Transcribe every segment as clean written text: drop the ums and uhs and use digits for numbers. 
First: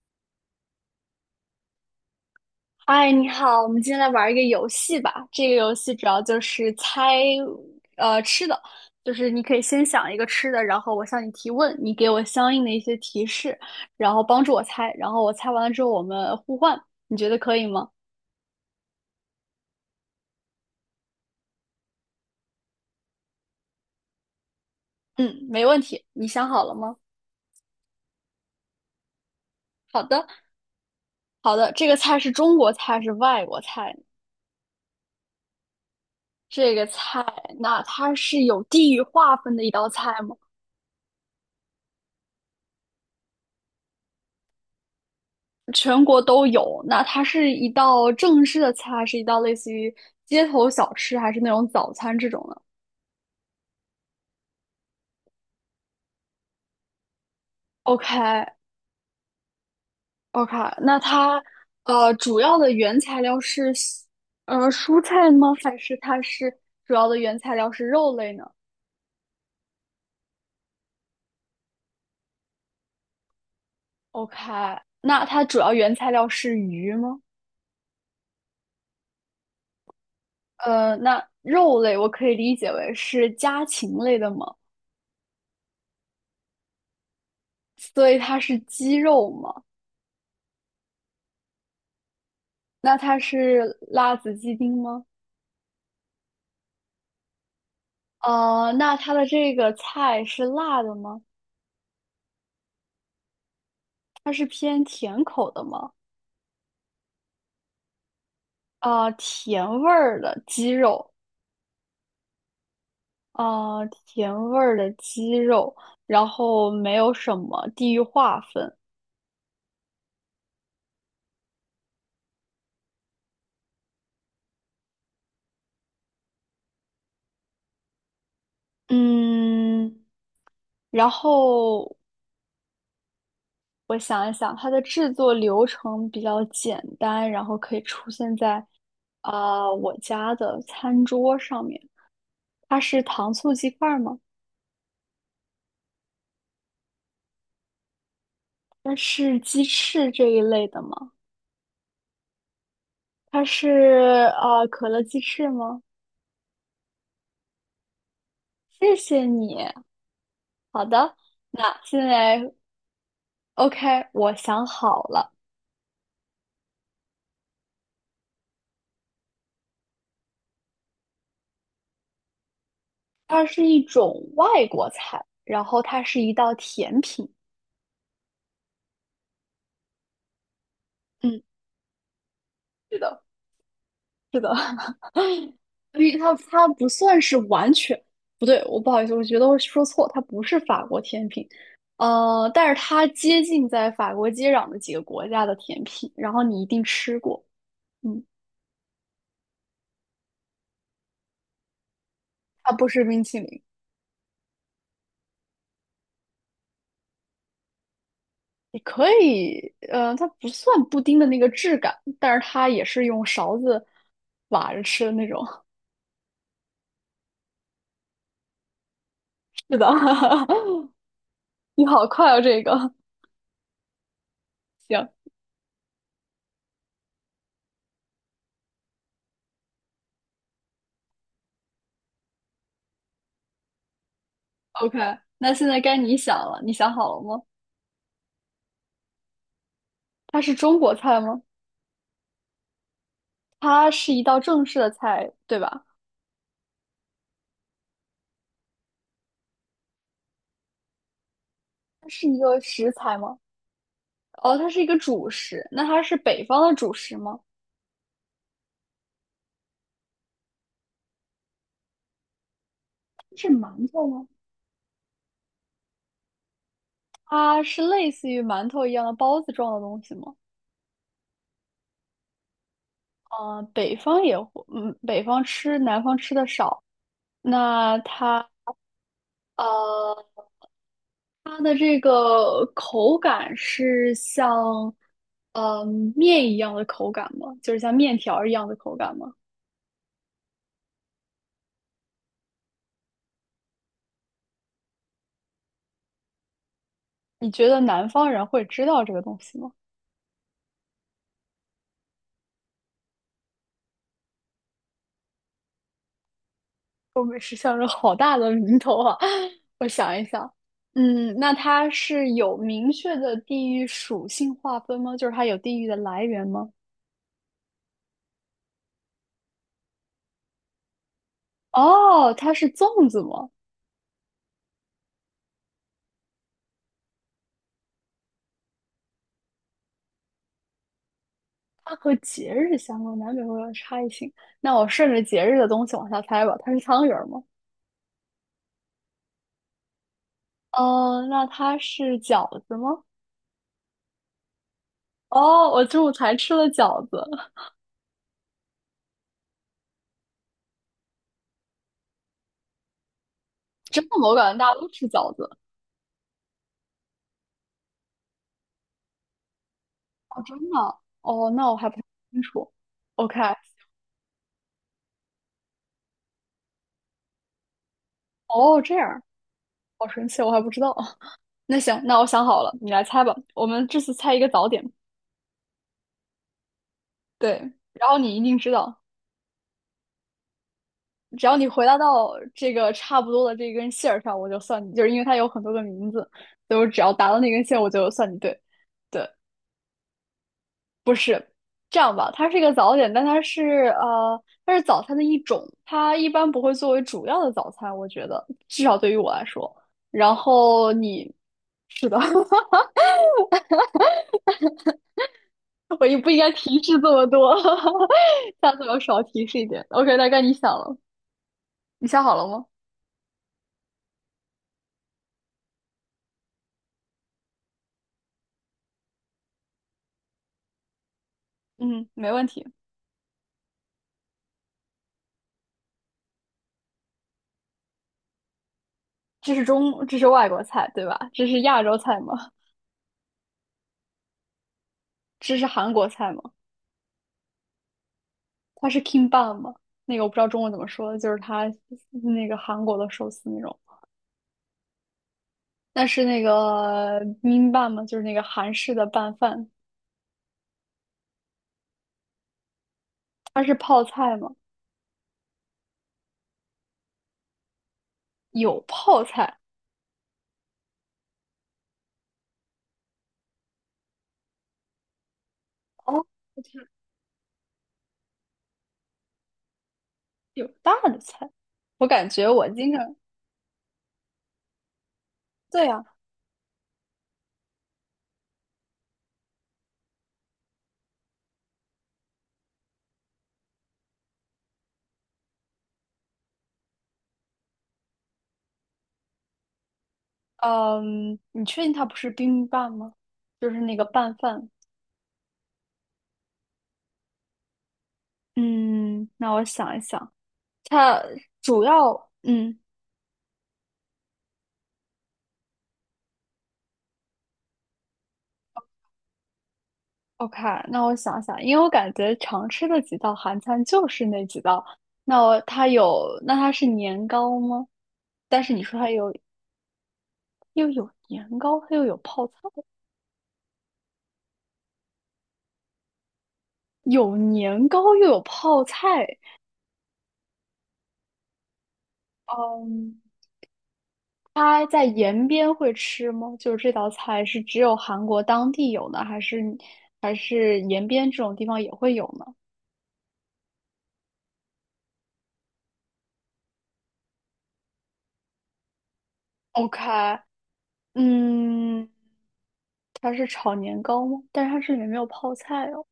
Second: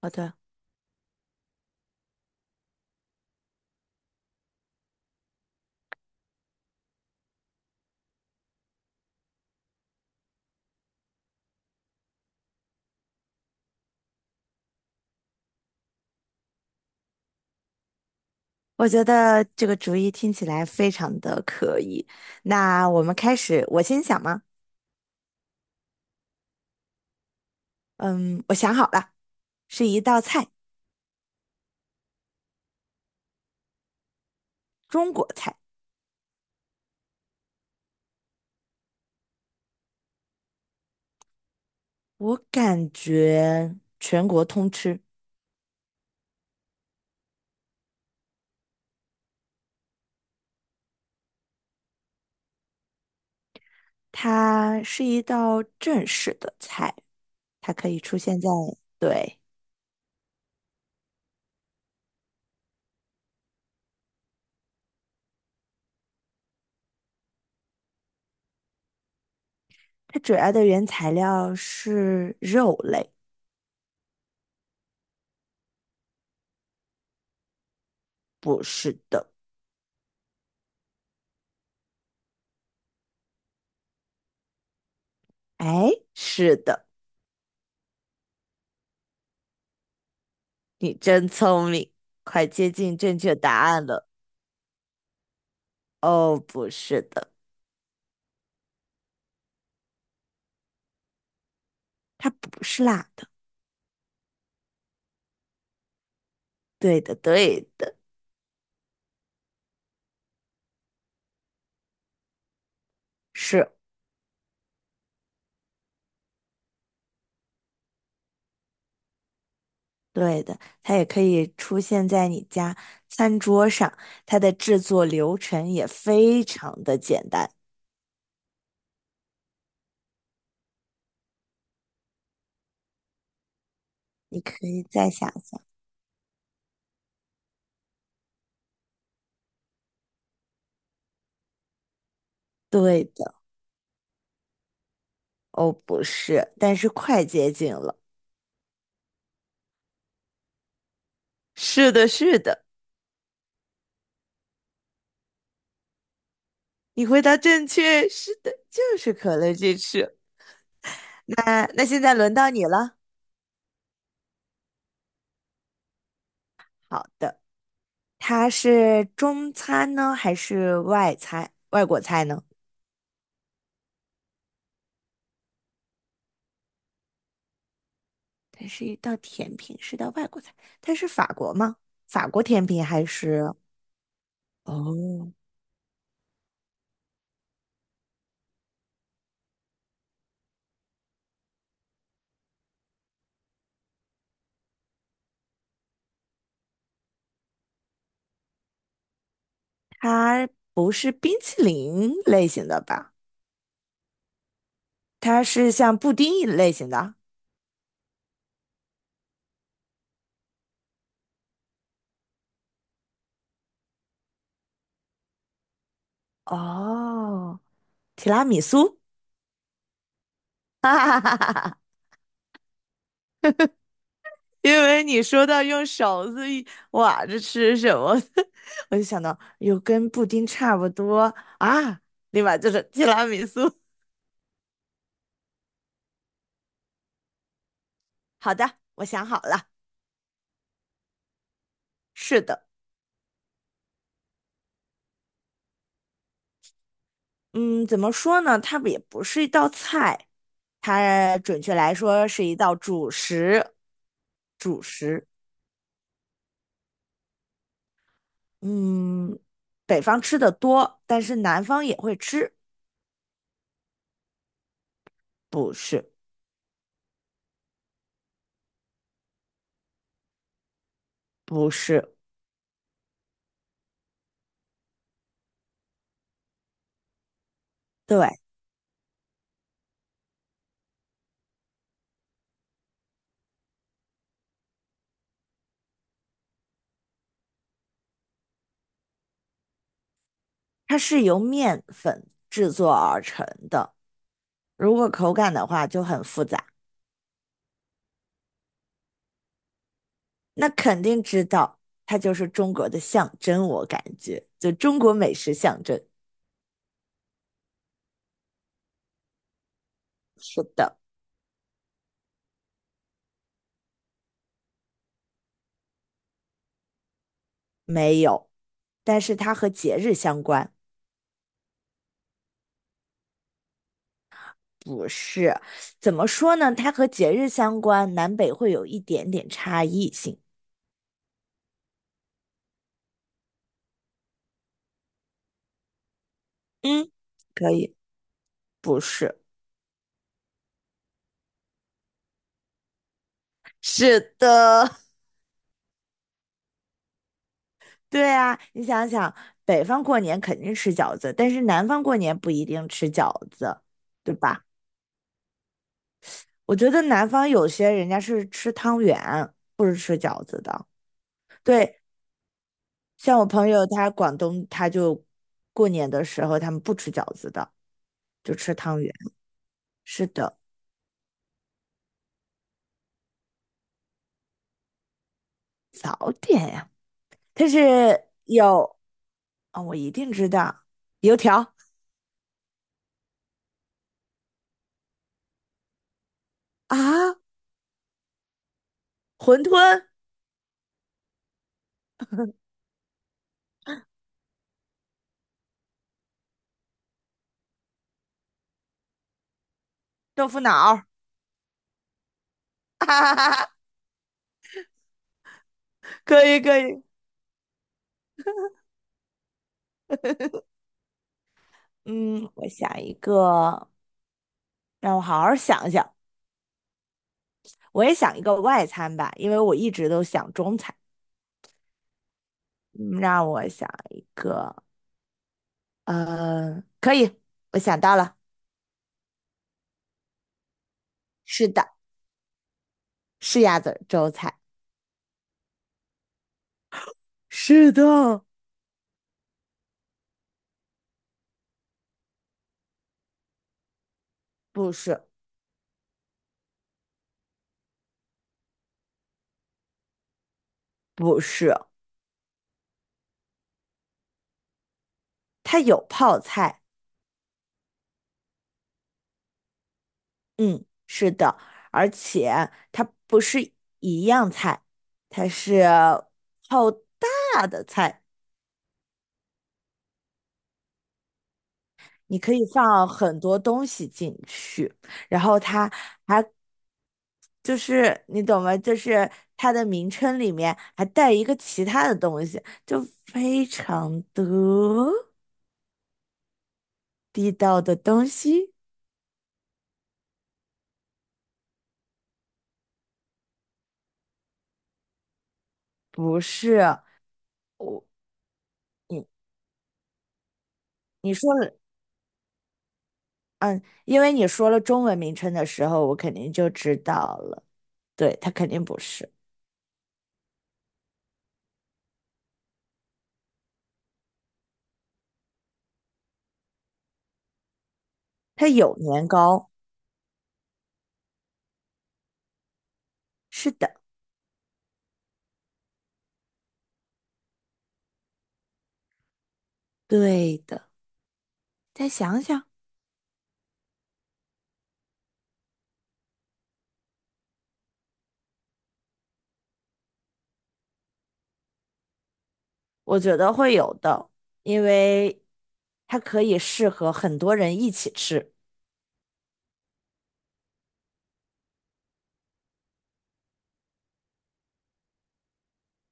好的，哎，你好，我们今天来玩一个游戏吧。这个游戏主要就是猜，吃的，就是你可以先想一个吃的，然后我向你提问，你给我相应的一些提示，然后帮助我猜，然后我猜完了之后我们互换，你觉得可以吗？我觉得这个主意听起来非常的可以。那我们开始，我先想吗？嗯，没问题。你想好了吗？嗯，我想好了，是一好道的，菜，好的。这个菜是中国菜，是外国菜？中国菜，这个菜，那它是有地域划分的一道菜吗？我感觉全国通吃。全国都有。那它是一道正式的菜，还是一道类似于街头小吃，还是那种早餐这种呢它是一道正式的菜，它可以出现在，？OK 对，OK，那它主要的原材料是蔬菜吗？还是它是主要的原材料是肉类呢它主要的原材料是肉类，？OK，那它主要原材料是鱼吗？不是的。呃，那肉类我可以理解为是家禽类的吗？哎，是的，所以它是鸡肉吗？你真聪明，快接那近它正确答是案了。辣子鸡丁吗？哦，不是的。呃，那它的这个菜是辣的吗？它不是辣的。它是偏甜口的吗？对的，对的，啊，甜味儿的鸡肉，是啊，甜味儿的鸡肉，然后没有什么地域划分。对的。它也可以出现在你家餐桌上，它的制作流程也非常的简单。嗯，然后我想一你想，可它的以再制想作想。流程比较简单，然后可以出现在啊、我家的餐桌上面。它是对糖的，醋鸡块儿吗？哦，不是，但是快接近了。它是鸡翅这一类的吗？是的，是的，它是可乐鸡翅吗？你回答正确，是的，就谢是谢可乐你。鸡翅。好的，那那那现现在轮到在 你了。OK，我想好了，好的，它是中餐呢，还是外餐，外国菜呢？它是一种外国菜，然后它是一道甜品。它是一道甜品，是道外国菜。它是法嗯，国吗？法国甜品是还的，是？是的，哦，因为它不算是完全不对，我不好意思，我觉得我说错，它不是法国甜品，呃，但是它接近在法国接壤的几个国家的甜品，然后你一定吃过，嗯，它不是冰淇淋类型它的不是吧？冰淇淋。它是像布丁一类型的。也可以，呃，它不算布丁的那个质感，但是它也是用勺子挖着吃的那种。哦，提拉米苏。是的，哈哈哈哈哈！你好快哦，这个因为行你说到用勺子一挖着吃什么，我就想到有跟布丁差不多啊，立马就是提拉米苏。，OK。那现在该你想了，你想好了吗？好的，我想好了。它是中国菜吗？是的。它是一道正式的菜，对吧？嗯，怎么说呢？它也不是一道菜，它准确来它说是一是一个道食主材吗？食。哦，它是主一个食，主食。那它是北方的主食吗？嗯，北方吃的多，但是南方也会吃。是馒头吗？不是，它是类似于馒头一样的包子状的东西吗？不是，北方也会，嗯，北方吃，南方吃的少。那对，它呃，它的这个口感是像呃面一样的口感吗？就是像面条儿一样的口感吗？它是由面粉制作而成的。如果口感的话就很复杂，你觉得南方人会知道这个东西吗？那肯定知道，它就是中国的象征，我感觉，就中国美食象征。东北是像是好大的名头啊！我想一想，是的，嗯，那它是有明确的地域属性划分吗？就是它有地域的来源吗？没有，但是它和节日相关。哦，它是粽子吗？不是，怎么说呢？它和节日相关，南北会有一点点差异性。它和节日相关，难免会有差异性。那我顺着节日的东西往下猜吧，它是汤嗯，圆儿吗？可以。不是，哦，那它是饺子吗？是的，哦，我中午才吃了饺子，对啊，你想想，北方过年肯定吃饺子，但是南方过年不一定吃饺子，真的吗？我对感觉吧？大家都吃饺子。我觉得南方有些人家是吃汤圆，不是吃哦，饺真子的的。啊哦，那我还不对，太清楚。OK，像我朋友他广东，他就过年的时候他们不吃饺子的，就吃哦，这汤圆。样，好神是奇，我的，还不知道。那行，那我想好了，你来猜吧。我们这次猜一个早点，早点呀。它对，是然后你一定知有道。啊、我一定知道，油只要你条回答到这个差不多的这根线上，我就算你，就是因为它有很多个名字，所以我只要答啊，到那根线，我就算你对。对，馄饨、这样吧，它是一个早点，但它是它是早餐的一种，它一般不会作为主要的早餐，我觉得至少对于我来说。然豆腐脑后儿你是的，啊，我也 不应可该以可提示以，这么多，下次我少提示一点。OK，大概你想了，你想好了嗯，吗？我想一个，让我好好想一想，我也想一个外餐吧，因为我一直都想中餐，嗯，没问题。嗯，让我想，可以，我想到了，这是中，这是外国菜，对吧？这是是亚的，洲菜吗？是鸭子儿粥菜，这是韩国菜吗？是的，它是 kimbap 吗？那个我不知道中文怎么说，就是它那个韩国的寿司那种。不是但是那个 b i b m b a p 嘛，就是那个韩式的拌饭，不是，它是泡菜吗？它有泡菜。有泡菜嗯，是的，而且它不是一样菜，它是哦，就是好大的菜，有大的菜。我感你觉可以我经放常很多东西进去，然后对它呀、还就是你懂吗？就是它的名称里面还带一个其他的东西，就非常的地道的东西，嗯，你确定它不是 b i i m b a p 吗？就是那个拌饭。不是我你嗯，那我想一想，它你说了，主要嗯。嗯，因为你说了中文名称的时候，我肯定就知道了。对，它肯定不是，OK，那我想想，因为我感觉常吃的几道韩餐就是那几道。那我它有，那它是年糕吗？但它是你有说它年有糕，又有年糕，它又有泡菜，是的，有年糕又有泡菜。对的。再想想，嗯，它在延边会吃吗？就是这道菜是只有韩国当地有呢，还是还是延边这种地方也会有呢我觉得会有的，因为它可以适合很多人一起吃。？OK，嗯，它是炒年糕吗？但是它这里面没有泡菜哦。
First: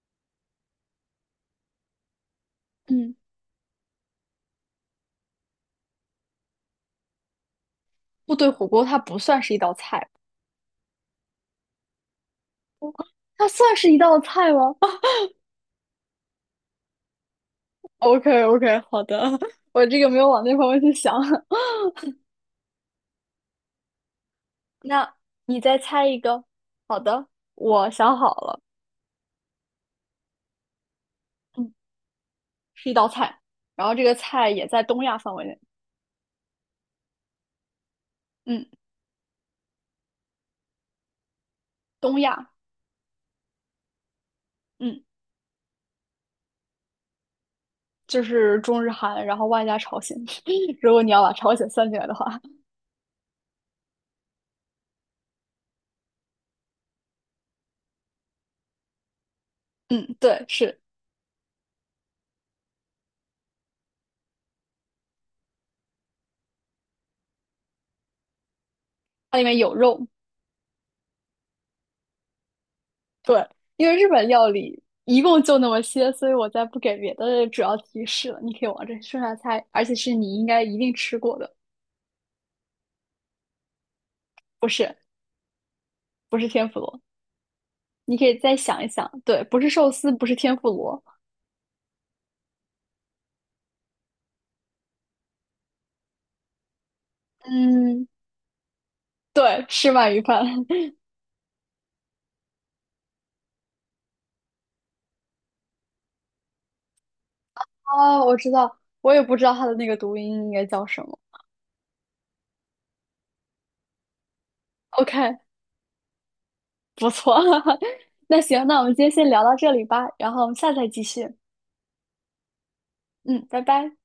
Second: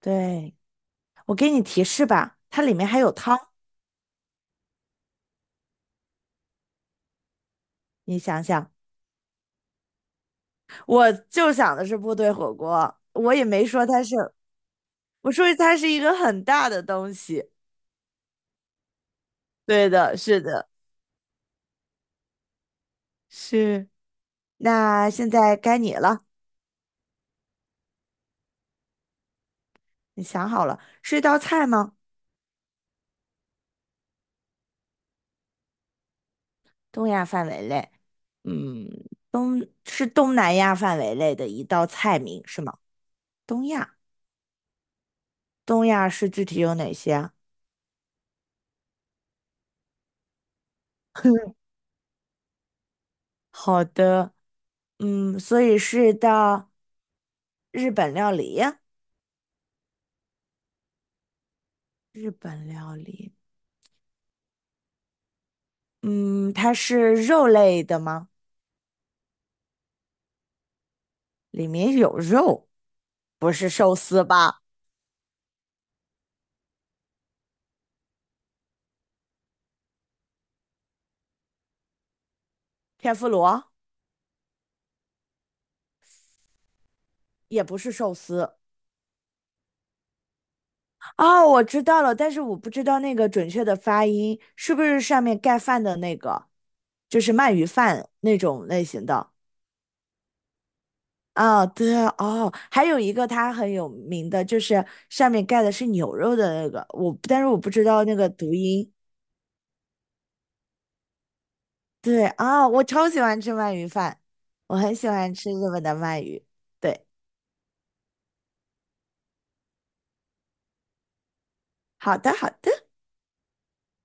对，我给你提示吧，它里面还有嗯。汤，你部想队火想，锅它不算是一道菜，我就想的是部队火锅，我也它没算说是一它是，道菜吗 我说它是一个很大的东西。？OK OK，好的，我对这个的，没有是往那的，方面去想 是。那那现在你该再你猜一了，个。好的，我想好了，你想好了，是一道菜嗯，吗？是一道菜，然后这个菜也在东亚范围内，东亚范围内。嗯，嗯，东是东南亚范围内的一道东菜名亚，是吗？东亚，嗯，东亚是具体有哪些啊 就是中日韩，然后外加朝鲜。如果你要把朝鲜 算进来的话，好的，嗯，所以是到日本料理，嗯，对，是日本料理，嗯，它是肉类的吗？它里面有肉，里面有肉，对，不是因寿为日司本料吧？理一共就那么些，所以我再不给别的主要提示了。你可以往这顺下猜，而且是你应该一定吃过的，天妇罗不是不是天妇罗。也不是寿你可以司。再想一想，对，不是寿司，不是天妇罗，哦，我知道了，但是我不知道那个准确的发音是不是上面盖饭的那个，就是鳗鱼嗯，饭那种类型的。对，吃鳗鱼饭。啊、对哦，还有一个它很有名的，就是上面盖的是牛肉的那个，我但是我不知道那哦，个我知读道，音。我也不知道它的那个读音应该叫什么。对啊、我超喜欢吃鳗鱼饭，我很喜欢 OK，吃日本的鳗鱼。对，不错，那行，那我们今天先聊到这里吧，然后我们下次再继续。好的，好的。嗯，拜拜。